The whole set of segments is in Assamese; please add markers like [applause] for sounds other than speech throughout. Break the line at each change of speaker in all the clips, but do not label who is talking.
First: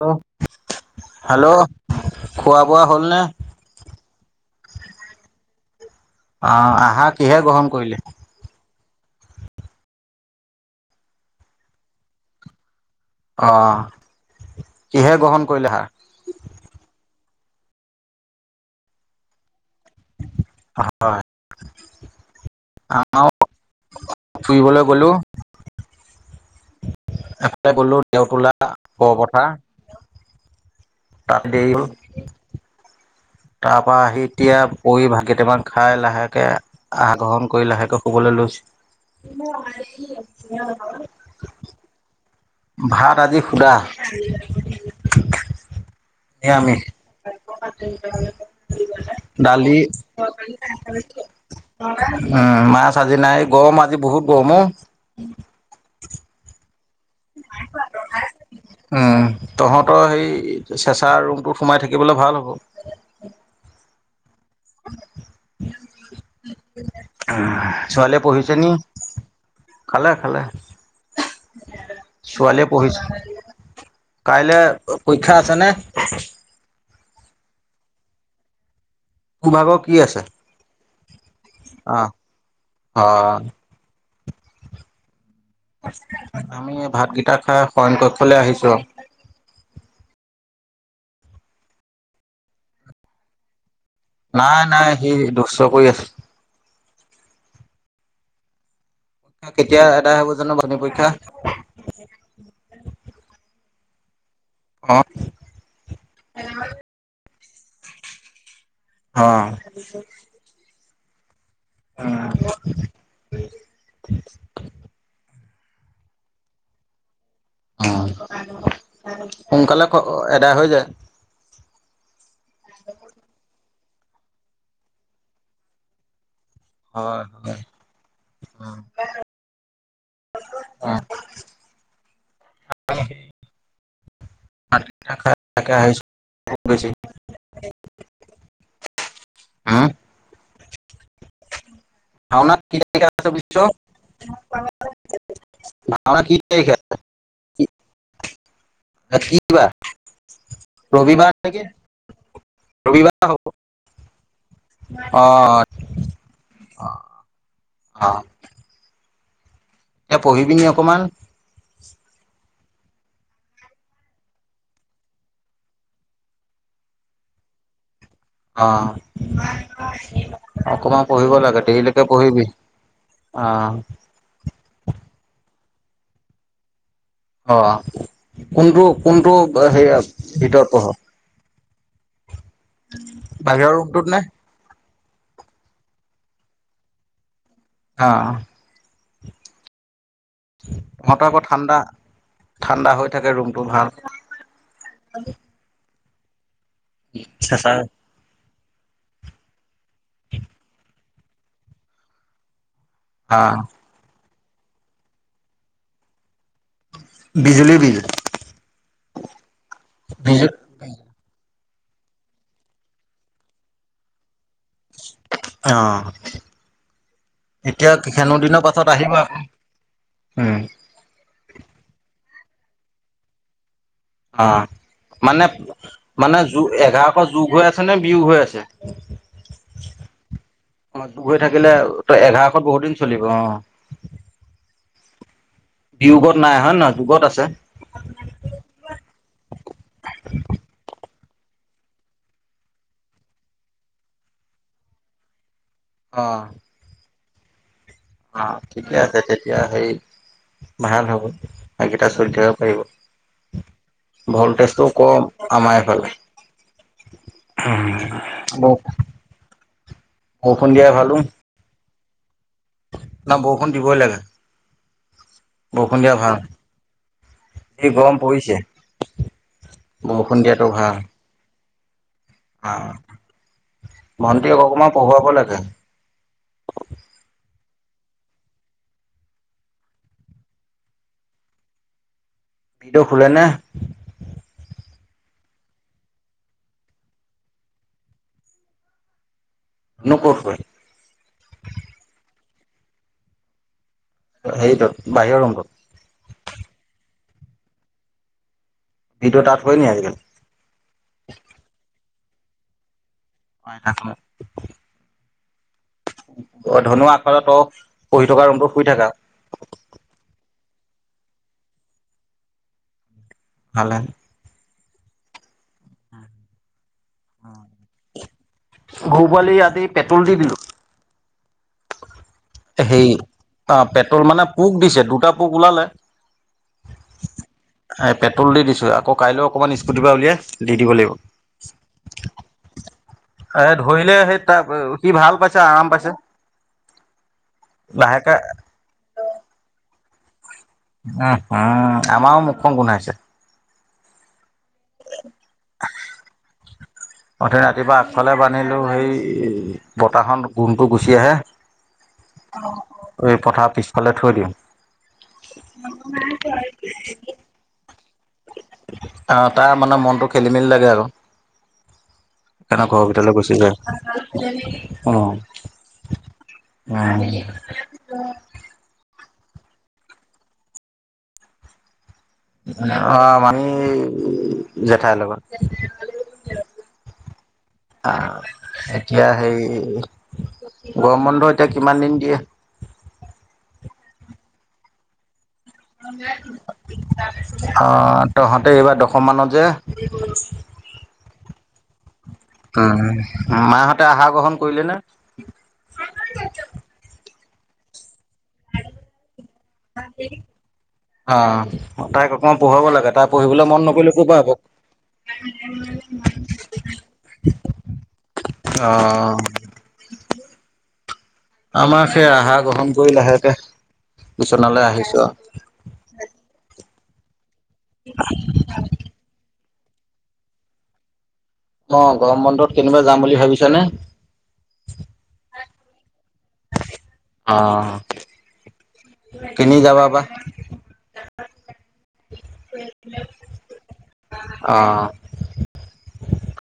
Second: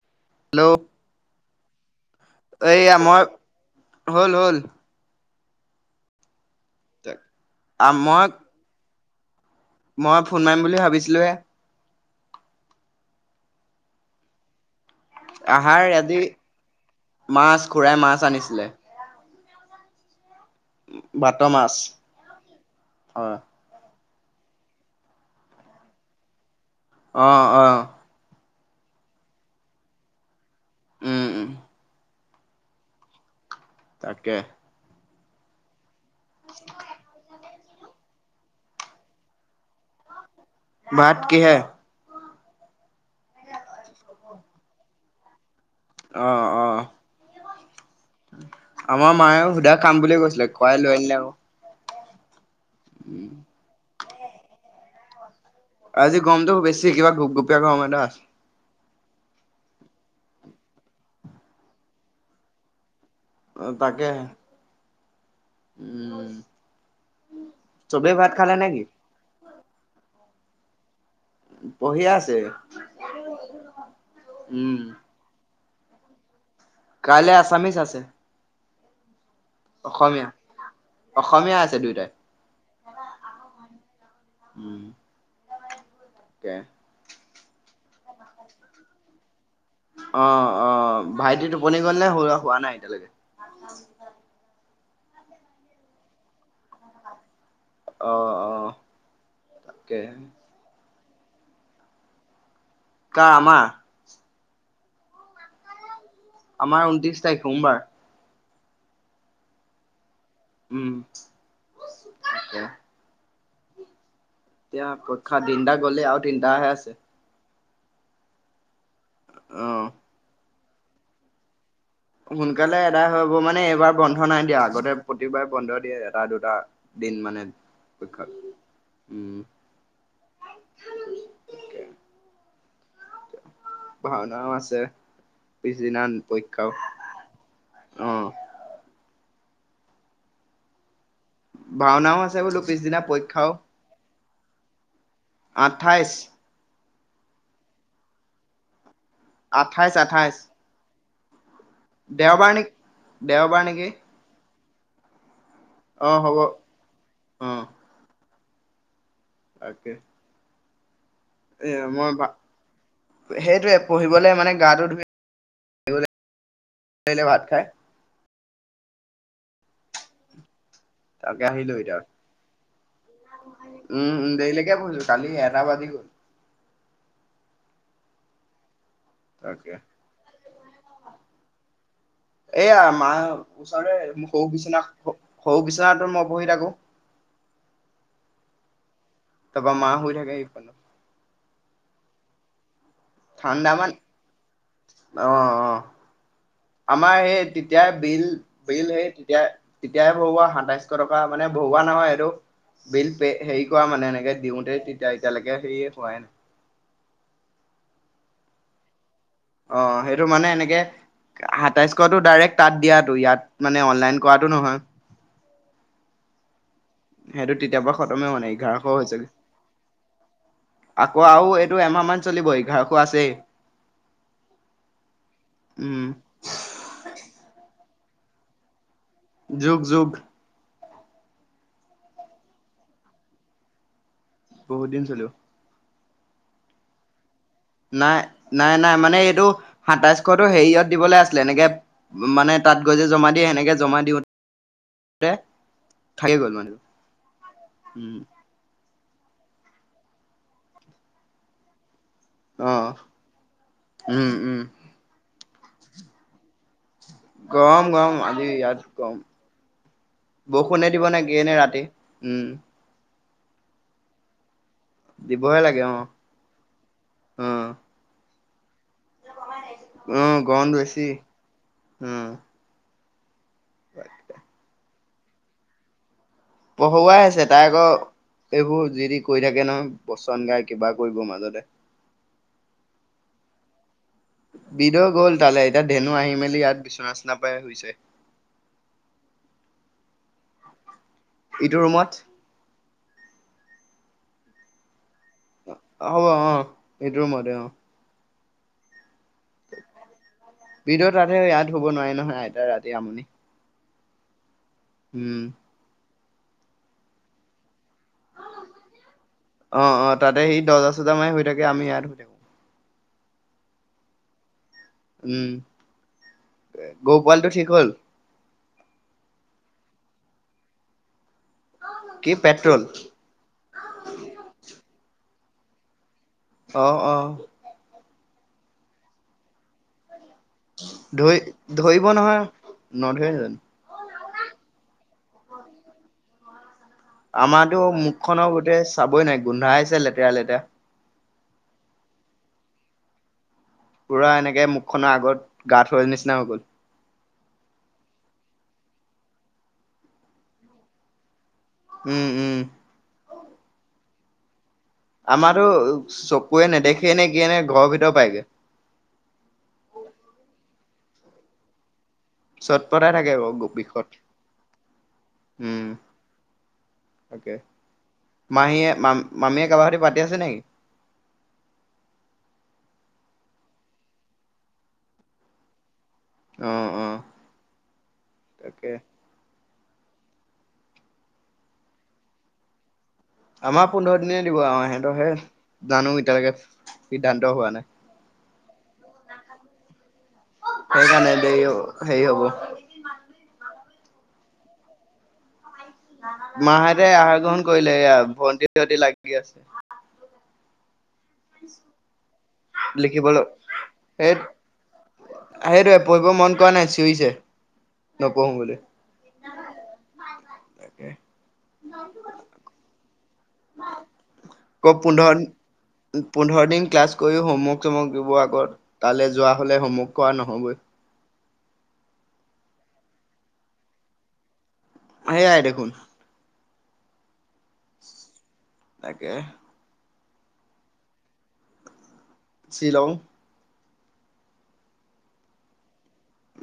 হেল্ল',
হেল্ল'
- হেল্ল', খোৱা বোৱা
এইয়া
হ'লনে?
মই হল - হল।
অ, আহা কিহে গ্ৰহণ কৰিলে।
মই মই ফোন মাৰিম বুলি ভাবিছিলো?
অহ, কিহে গ্ৰহণ কৰিলে আহাৰ।
মাছ খুৰাই মাছ আনিছিলে।
হয়
বাত মাছ হয়
তুইবলৈ গলো।
অ অ
এপ্লাই কৰিলো দেওতলা কপথাৰ
উম উম
তাকেই তাৰ পৰা আহি
তাকে
এতিয়া পৰি ভাগ কেইটামান খাই লাহেকে আহ গ্ৰহণ কৰি লাহেকৈ শুবলৈ লৈছ।
ভাত কিহে।
ভাত আজি সুধা।
অহ - অহ। আমাৰ মায়ে সুধা
দালি
খাম বুলিয়ে কৈছিলে খুৱাই লৈ আনিলে আৰু।
উম, মাছ আজি নাই গৰম আজি বহুত গৰমো।
কিা গুপ গুপীয়া গ ম দ [unintelligible]
উম তহঁতৰ সেই চেঁচা ৰুমটো সোমাই থাকিবলে ভাল হ'ব।
অ, তাকে। চবেই
ছোৱালীয়ে
ভাত খালে
পঢ়িছে নি।
নেকি
খালে - খালে।
পঢ়িয়ে আছে
ছোৱালীয়ে পঢ়িছো কাইলৈ
উম
পৰীক্ষা আছে নে। [unintelligible]
কাইলৈ আছামিছ আছে।
তোমাকৰ কি আছে।
অসমীয়া অসমীয়া আছে
অ
দুয়টাই।
হয় আমি ভাত গ টাশা সয়নকক্ষলৈ আহিচো আৰু।
অ - অ ভাইটি টোপনি গল নে হোৱা নাই এতিয়ালৈকে
নাই - নাই সি দুখ চ কৰি আছে।
অ - অ।
পৰীক্ষা কেতিয়া
তাকে
এদাই হব জো বনী পৰীক্ষা
ক আমাৰ।
অহ ',
আমাৰ ঊনত্ৰিশ তাৰিখ সোমবাৰ।
হ
উম, তাকে।
উম,
এতিয়া পৰীক্ষা তিনটা গ'লে আৰু তিনটাহে আছে।
অ',
অ
সোনকালে আদায় হৈ যায়।
সোনকালে এদাই হ'ব মানে এইবাৰ বন্ধ নাই দিয়া, আগতে প্ৰতিবাৰে বন্ধ দিয়ে এটা দু টা দিন
হয়
মানে
হয়
[unintelligible] উম।
[unintelligible] উম। [unintelligible]
ভাওনাও আছে পিছদিনা পৰীক্ষাও অ
[unintelligible] হম
ভাওনাও আছে বোলো
ভাওনাৰ কি।
পিছদিনা পৰীক্ষাও
[unintelligible] [unintelligible]
আঠাইশ
ভাওনা কেই তাৰিখে? কি
আঠাইছ, আঠাইছ।
[unintelligible] ৰবিবাৰে হ'ব,
দেওবাৰ নেকি
অ' অ'।
অ', হ'ব, উম।
অ'। তই পঢ়িবিনে অকণমান?
এ মই সেইটোৱে পঢ়িবলৈ মানে গাটো ধুই [unintelligible] তাই এতিয়া ভাত খায়।
অ'। অকমান পঢ়িব
তাকে
লাগে,
আহিলো এতিয়া
দেইলিকে পঢ়িবি, অ'।
উম উম দেৰিলৈকে পঢ়িলো [unintelligible]
অ', কোনটো কোনটো অ'
তাকে
হেৰিৰ ভিতৰত পৰহ।
এইয়া, মা
নে
ওচৰতে সৰু বিচনা, সৰু বিচনাটোত মই পঢ়ি থাকোঁ।
অ'।
তাৰপৰা মা শুই থাকে এইফালে।
তহঁতৰ আকৌ ঠাণ্ডা, ঠাণ্ডা হৈ থাকে ৰূমটো
ঠাণ্ডা
ভাল।
মান অ অ আমাৰ সেই
চেঁচা
তেতিয়াই বিল বিল সেই তেতিয়া তেতিয়াই ভৰোৱা সাতাইশ টকা মানে ভৰোৱা নহয়, এইটো বিল পে
অ',
হেৰি কৰা মানে এনেকে দিওঁতে তেতিয়া, এতিয়ালৈকে হেৰি হোৱাই নাই।
বিজুলী বিল।
অ', সেইটো মানে
বিজু
এনেকে সাতাইশটো ডাইৰেক্ট তাত দিয়াটো, ইয়াত মানে অনলাইন কৰাটো নহয়।
অ',
সেইটো তেতিয়াৰ
এতিয়া
পৰা খতমে হোৱা
[unintelligible]
নাই
দিনৰ
এঘাৰশ
পাছত আহিবা।
হৈছেগে। আকৌ আৰু এইটো এমাহমান চলিবই এঘাৰশ আছেই।
অ', মানে,
উম
মানে যোগ এঘাৰশ যোগ হৈ আছে। নে বিয়োগ হৈ আছে?
যোগ, যোগ।
অ', যোগ হৈ থাকিলে এঘাৰশত বহুত দিন চলিব অ'।
বহুত দিন চলিব।
বিয়োগত নাই অহা নহয়, যোগত আছে?
নাই নাই নাই মানে যেনেকে মানে তাত গৈ যে জমা দিয়ে, সেনেকে জমা দিওঁ তে থাকি
অ',
গ'ল মানে। উম
অ', ঠিকে আছে, তেতিয়া সেই ভাল হ'ব [unintelligible] চলি থাকিব
অ
পাৰিব,
উম উম
ভ'ল্টেজটো কম আমাৰ এইফালে।
গৰম, গৰম আজি
ব
ইয়াত গৰম।
বৰষুণ দিয়া
বৰষুণে দিব নে কিয়ে নে ৰাতি! উম।
ন বৰষুণ দিবই লাগে।
দিবহে লাগে অ
বৰষুণ দিয়া ভাল,
অ
এই গৰম পৰিছে।
উম,
বৰষুণ দিয়াটো
গৰম
ভাল
বেছি, উম।
ভণ্টিক অকণমান পঢ়ুৱাব লাগে।
পঢ়ুৱাই আছে তাই আকৌ এইবোৰ যি-তি কৰি থাকে নহয়, বচন গাই কিবা কৰিব মাজতে।
ভিন্দ শুলে নে।
ভিণ্ড গ'ল তালৈ। এতিয়া ধেনু আহি মেলি ইয়াত বিচনা চিছনা পাৰি হুইছে।
[unintelligible] ন কত কৰে।
ইটো ৰুমত।
সেইটো।
অহ, হব আহ এইটো ৰূমতে অহ।
ভিডিঅ' তাত শুৱে নি আজিকালি
ভিতৰত ৰাতি ইয়াত হব নোৱাৰে নহয়। আইতা ৰাতি আমনি।
পাই থাকে।
উম।
ধুনু কাষৰ ৰূম টোত তই পঢ়ি থকা। ৰুমটো শুই থাকা
অ অ তাতে সি দৰ্জা - চৰ্যা মাৰি শুই থাকে। আমি ইয়াত শুই থাকো।
ভালে।
উম, গৰু পোৱালিটো ঠিক হ'ল।
গৰু পোৱালি আজি, পেট্ৰল দি দিলোঁ।
কি পেট্ৰল
সেই অ পেট্ৰল মানে পোক দিছে দুটা পোক ওলালে।
অহ, অহ
এই পেট্ৰল দি দিছো আক কাইলৈ অকণমান স্কুটিৰ পৰা উলিয়াই। দি, দিব লাগিব।
ধৰি ধৰিব নহয় নধৰে জানো
এ ধৰিলে সেই। [unintelligible] সি ভাল পাইছে, আৰাম পাইছে।
আমাৰতো মুখ
লাহেকে
খণ গোটেই চাবই নোৱাৰি। গোন্ধাই আছে লেতেৰা লেতেৰা।
ওহোঁ! আমাৰো মুখখন গোন্ধাইছে।
পুৰা এনেকে মুখ খনৰ আগত গা -ধোৱাৰ নিচিনা হৈ গ'ল।
অথনি ৰাতিপুৱা আগফালে বান্ধিলো সেই বতাহ ত গোন্ধ টো গুচি আহে। অ'
উম উম।
অ'! এই, পথাৰ পিছফালে থৈ দিওঁ।
আমাটো চকুুৱে নেদেখে নে, কি, এ, নে ঘৰৰ ভিতৰ পায়গে।
অ'! তাৰ মানে, মনটো খেলি-মেলি লাগে আৰু।
চট
সেইকাৰণে ঘৰৰ
পতাই থাকে
ভিতৰলৈ গুচি
আৰু
যায়
বিষত।
উম
উম,,
উম
মাহীয়ে। মামীয়ে কাৰোবা সৈতে পাতি আছে, নেকি?
অহ, মামি জেঠাইৰ লগত।
অঁ অঁ তাকে।
অহ এতিয়া হেৰি। গৰম বন্ধ এতিয়া কিমান দিন দিয়ে।
আমাৰ পোন্ধৰ দিনে দিব আৰু। সিহঁতৰহে, জানোঁ এতিয়ালৈকে, সিদ্ধান্ত হোৱা নাই।
অ', তহঁতে এইবাৰ দশমমানত যে। উম,
সেইকাৰণে দেৰি হেৰি হ'ব।
মাহঁতে আহাৰ গ্ৰহণ কৰিলেনে?
মাহঁতে আহাৰ গ্ৰহণ কৰিলে। এইয়া ভন্টি সিহঁতি লাগি আছে।
অহ, তাইক অকমান পঢ়াব লাগে। তাই
লিখিবলৈ
পঢ়িবলৈ মন নকৰিলে ক'ৰ
সেই
পৰা হ'ব।
সেইটোৱে পঢ়িব মন কৰা নাই চিঞৰিছে নপঢ়ো বুলি
[unintelligible] অহ।
তাকে।
আমাক সে আহা গ্ৰহণ কৰি লাহে।
মই পোন্ধৰ পোন্ধৰ দিন ক্লাছ। কৰিও হোমৱৰ্ক চমৱৰ্ক দিব আগত তালৈ যোৱা হলে হোমৱৰ্ক কৰা নহ'বই।
অহ, গৰম বন্ধত কেনিবা যাম বুলি ভাবিছানে।
আহিলাই দেখোন।
অহ।
তাকে
কেনি যাবা বা।
শ্বিলং
অহ।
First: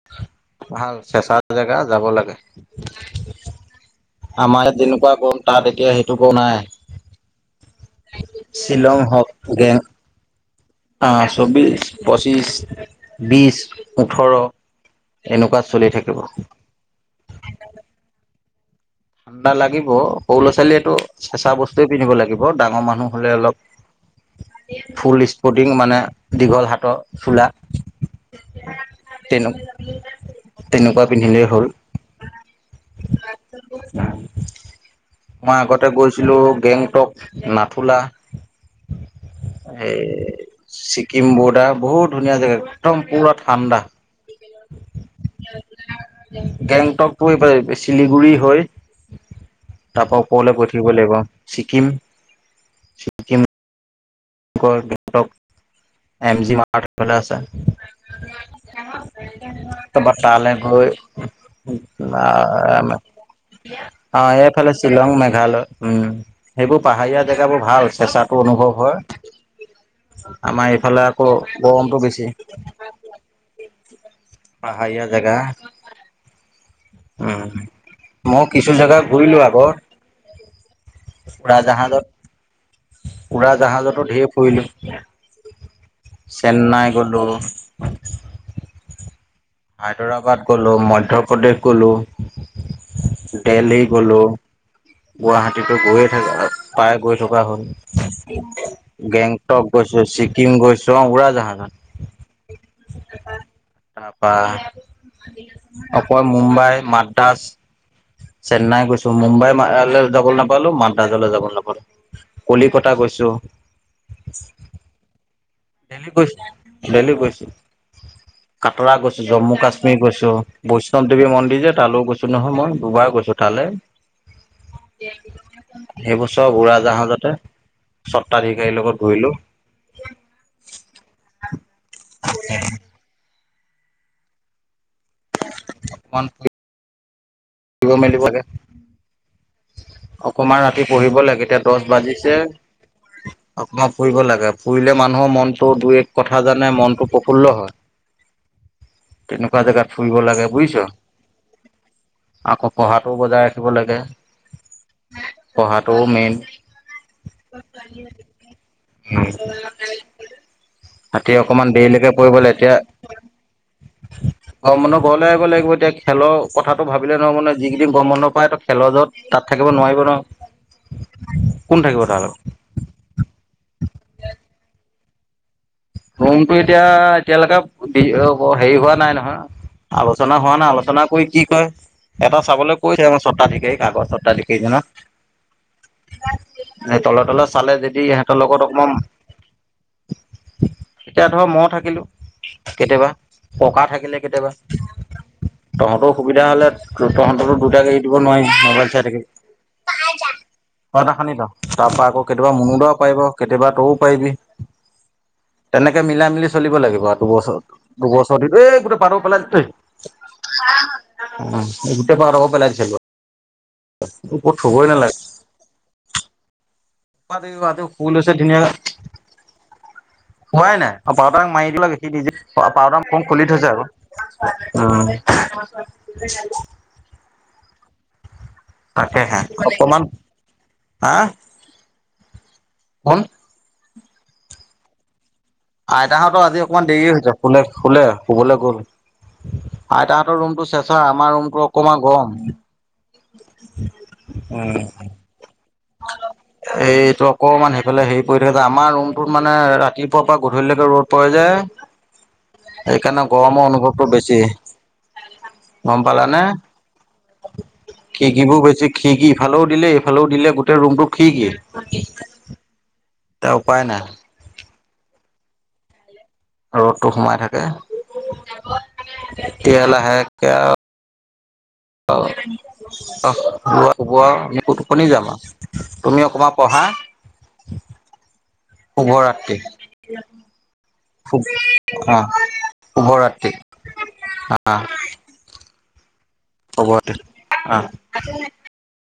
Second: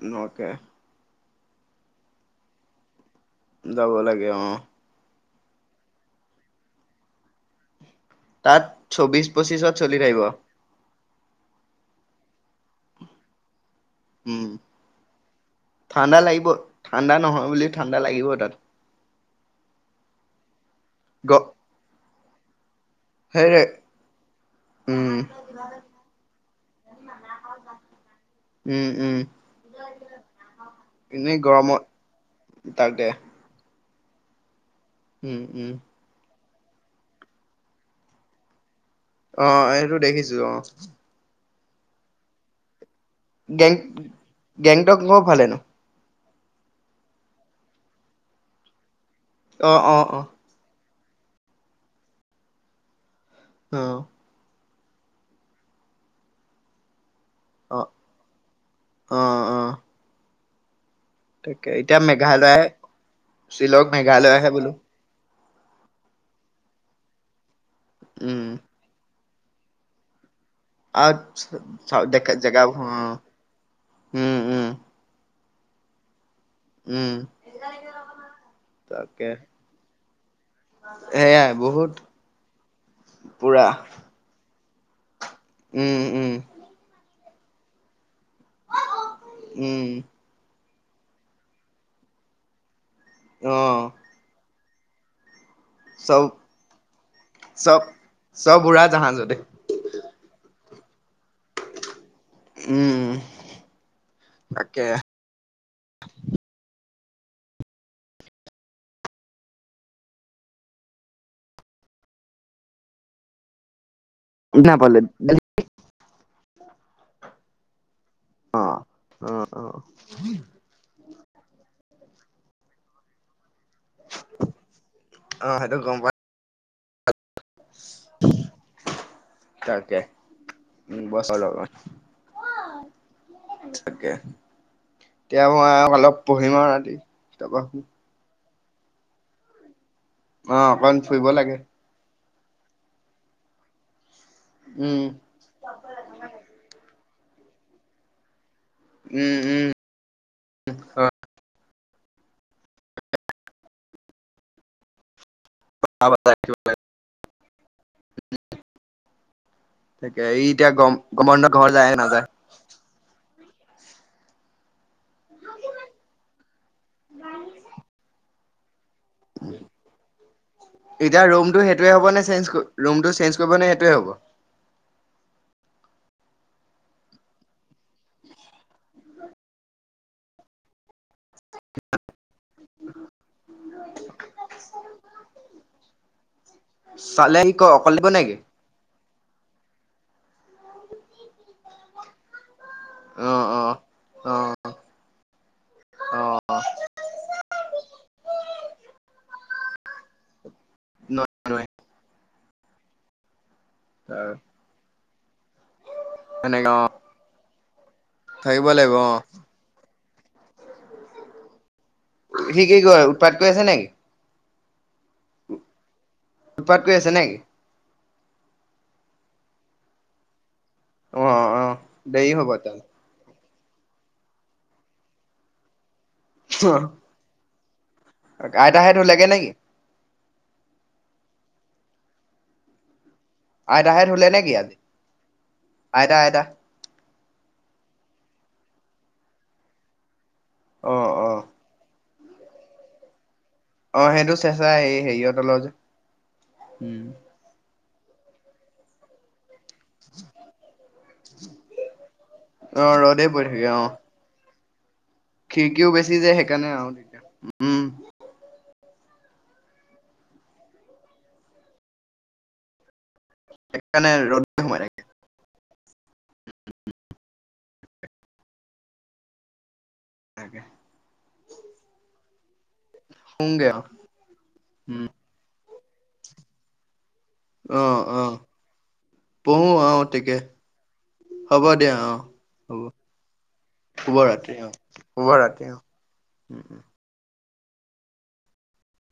নহকে।
জেগা যাব লাগে,
যাব লাগে অ
আমাৰ ইয়াত যেনেকুৱা ক তাত এতিয়া সেইটোকো নাই
তাত চৌবিশ পঁচিশত চলি থাকিব
আহ চৌবিশ, পঁচিছ, বিশ ওঠৰ
উম,
এনেকুৱা চলি
ঠাণ্ডা
থাকিব।
লাগিব ঠাণ্ডা নহয় বুলি ঠাণ্ডা লাগিব তাত [unintelligible]
ঠাণ্ডা লাগিব সৰু ল'ৰা ছোৱালীয়েতো
গ
চেঁচা বস্তুৱে পিন্ধিব লাগিব ডাঙৰ মা নুহ হ'লে অলপ
সেইৰে উম
ফোল স্পৰ্টিং মানে দীঘল হাতৰ চোলা
উম উম
তেনে তেনেকুৱা
এনেই
পিন্ধিলেই হ'ল।
গৰমত তাকে [inaudible] উম
মই
উম
আগতে গৈছিলো গেংটক, নাথোলা
অ এইটো
এই
দেখিছো অ
ছিকিম বোডাৰ বহুত ধুনীয়া জেগা একদম পুৰা ঠাণ্ডা।
গেংটকও ভালে ন।
গেংটকটো এই চিলিগুৰি হৈ
অ', অ',
তাৰ পৰা
অ',
ওপৰলৈ গৈ লাগিব ছিকিমম [inaudible]
অ',
ডেংটক এম জি মাৰ্ট [inaudible]
অ আহ আহ।
তালে গৈ
মেঘালয় শ্বিলং
অ
মেঘালয়হে বোলো
এইফালে শ্বিলং মে ঘালয়, উম সেইবোৰ পাহাৰীয়া জেগাবোৰ ভাল চেঁচাটো
উম,
অনুভৱ হয়। আমাৰ এইফালে আকৌ গৰমটো
আৰু
বেছি।
দেখা জেগা অ উম, উম,
পাহাৰীয়া জেগা। উম মই কিছু জোগা
তাকে
ঘূৰিলো আগৰ।
সেয়াই
উৰা
বহুত
জাহাজত, উৰা
পুৰা
জাহাজতো ধঢেৰ ফুৰিলো [inaudible]
উম, উম,
চেন্নাই গ'লো [unintelligible]
উম,
হায়দৰাবাদ গ'লো মধ্য প্ৰ্ৰদেশ গ'লো
অ',
দেল্লহী গ'লো গুৱাহাটী [inaudible] কিন্তু গৈয়ে
চব
থাকে প্ৰায় গৈ থকা
চব চব উৰা
হয়।
জাহাজতে
গেংটক গৈছো, ছিকিম গৈছো অ', উৰাজাহাজত [unintelligible]
উম,
তাৰপা
তাকে
আকৌ মুম্বাই মা চেন্নাই গৈছো মুম্বাই মা যাবলৈ নাপালো মাদ্ৰাজলৈ যাবল নাপালো কলিকতা গৈছো
ন পল [inaudible]
তেনে কৈ দেল্হী গৈছো,
অ',
কাটৰা গৈছো,
অ', অ',
জম্মু-কাশ্মীৰ গৈছো বচ ক দেৱী মন্দিৰ যে তালৈও গৈছো নহয় মই দুবাৰ গৈছো তালে
অ', সেইটো গম পাই
সেইবছৰ উৰা যাহাযতে সত্বাধিকাৰীৰ লগত ঘূৰিলো
তাকে [unintelligible] উ বছৰ লগত থাকে এতিয়া মই অলপ পঢ়িম আৰু ৰাতি তাৰপা
শিব মেলিিবলে [inaudible]
অ
অকমান ৰাতি
অকণ
পঢ়িব
ফুৰিব
লাগে এতিয়া দহ বাজিছে অকমান ফুৰিব লাগে ফুৰিলে
উম
মানুহৰ মনটো দুই এক কথা জানে মনটো প্ৰফুল্ল হয়।
উম
তেনেকুৱা
উম
জেগাত ফুৰিব লাগে বুজিছ। আকৌ পঢ়াটোও বজাই ৰাখিব লাগে পঢ়াটোও মেইন [unintelligible] উম'
তাকে ই এতিয়া গম গম
তাকে
বন্ধত
অকমান
ঘৰ যায়
দেৰিলৈকে
নাযায়
পঢ়িব তেতিয়া অ', মন ঘৰলে আহিব লাগিব এতিয়া খেলৰ কথাটো ভাবিলে নহ মানে যিকেইদিন গৰম মন্ধ পায় তো খেলৰ যত তাত থাকিব নোৱাৰিব ন।
এতিয়া ৰুমটো সেইটোৱে হ'ব নে চেঞ্জ কৰি, ৰুমটো চেঞ্জ কৰিব নে সেইটোৱে হ'ব?
ৰুমতো এতিয়া এতিয়ালৈকে হেৰি হোৱা নাই নহয়। আলোচনা হোৱা নাই আলোচনা কৰি কি কয়, এটা চাবলৈ কৈছে এওঁ চত্বাধিকাৰী কাগজ চত্বাধিকাৰীজনক। তল তলত
সি ক
চালে
অকলে দিব
যদি
নেকি
সিহঁতৰ লগত অকমান। এতিয়া ধৰ ম থাকিলো। কেতিয়াবা,
অ অ
পকা থাকিলে
অ
কেতিয়াবা। তহঁতৰ
অ
সুবিধা হ'লে, তহঁততো দুইটা গাড়ী দিব নোৱাৰি। ম'বাইল চাই থাকিবি। চা তা খানি তই? তাৰ পৰা আকৌ কেতিয়াবা মুনোদা পাৰিব। কেতিয়াবা তও পাৰিবি, তেনেকে মিলাই মিলি
সেনেকে অ
চলিব লাগিব আৰু দুবছৰ। দুবছৰ দি
থাকিব
এই
লাগিব
গোটেই
অ
বাডাল পেলাই দি এই, চা খাওঁক [unintelligible] উ। গোটেই পাৰক
সি কি কয় উৎপাত কৰি আছে নেকি
পেলাইছিলোত থবই নালাগে।
চুপাৰ ত গৈ আছে নে?
ফুল আছে ধুনীয়াক হোৱাই নাই আৰু
অ
পাৰউদাক
অ
মাৰি দিলেখি দি
দেৰি হ'ব
পাউদাম'' পুলি থৈছা অ'ক, উ।
তেতিয়াহ'লে আইতাহে
তাকে
ধুলেগে
হে।
নেকি
বৰ্তমান হাঁ, কোন?
আইতাহঁত শুলে নে কি আজি? আইতা
আইতাহতো
আইতা
আজি অকমান দেৰি হৈছে শুলে, শুলে। শুবলৈ গ'ল। আইতা ৰুমটো
অ
চেচা
অ
আমাৰ ৰুমটো অকণমান গৰম।
অ', সেইটো চেঁচা এ, হেৰিয় তলত।
এইটো অকমান সেইফালে হেৰি পৰি থাক যা। আমাৰ ৰুমত মানে মানে ৰাতিপুৱাৰ পৰা গধূলিলৈকে ৰ'দ পৰে যে।
অ ৰ'দে
সেইকাণে
পৰি থাকে
গৰমৰ
অ
অনুভৱটো বেছি।
খিৰিকীও
গম
বেছি যে
পালানে!
সেইকাৰণে আৰু তেতিয়া উম
কি কিব কৈ খিৰিকি ইফালেও, দিলে সিফালেও দিলে, গোটেই ৰুমটো খিৰিকি।
সেইকাৰানে ৰ'দ সমাই থাকে।
ৰ'দটো সোমাই থাকে। তেতিয়া লাহেকে
তাকে
আও ও
শুংগে আও
শুব টোপনি
উম
যাম আৰু তুমি অকমান পঢ়া
অ', অ', পঢ়ো অ', তিকে।
অঁ শুভ ৰাত্ৰি।
শুভ ৰাত্ৰি অঁ, শুভ ৰাত্ৰি অঁ।
হ'ব দে। অ'।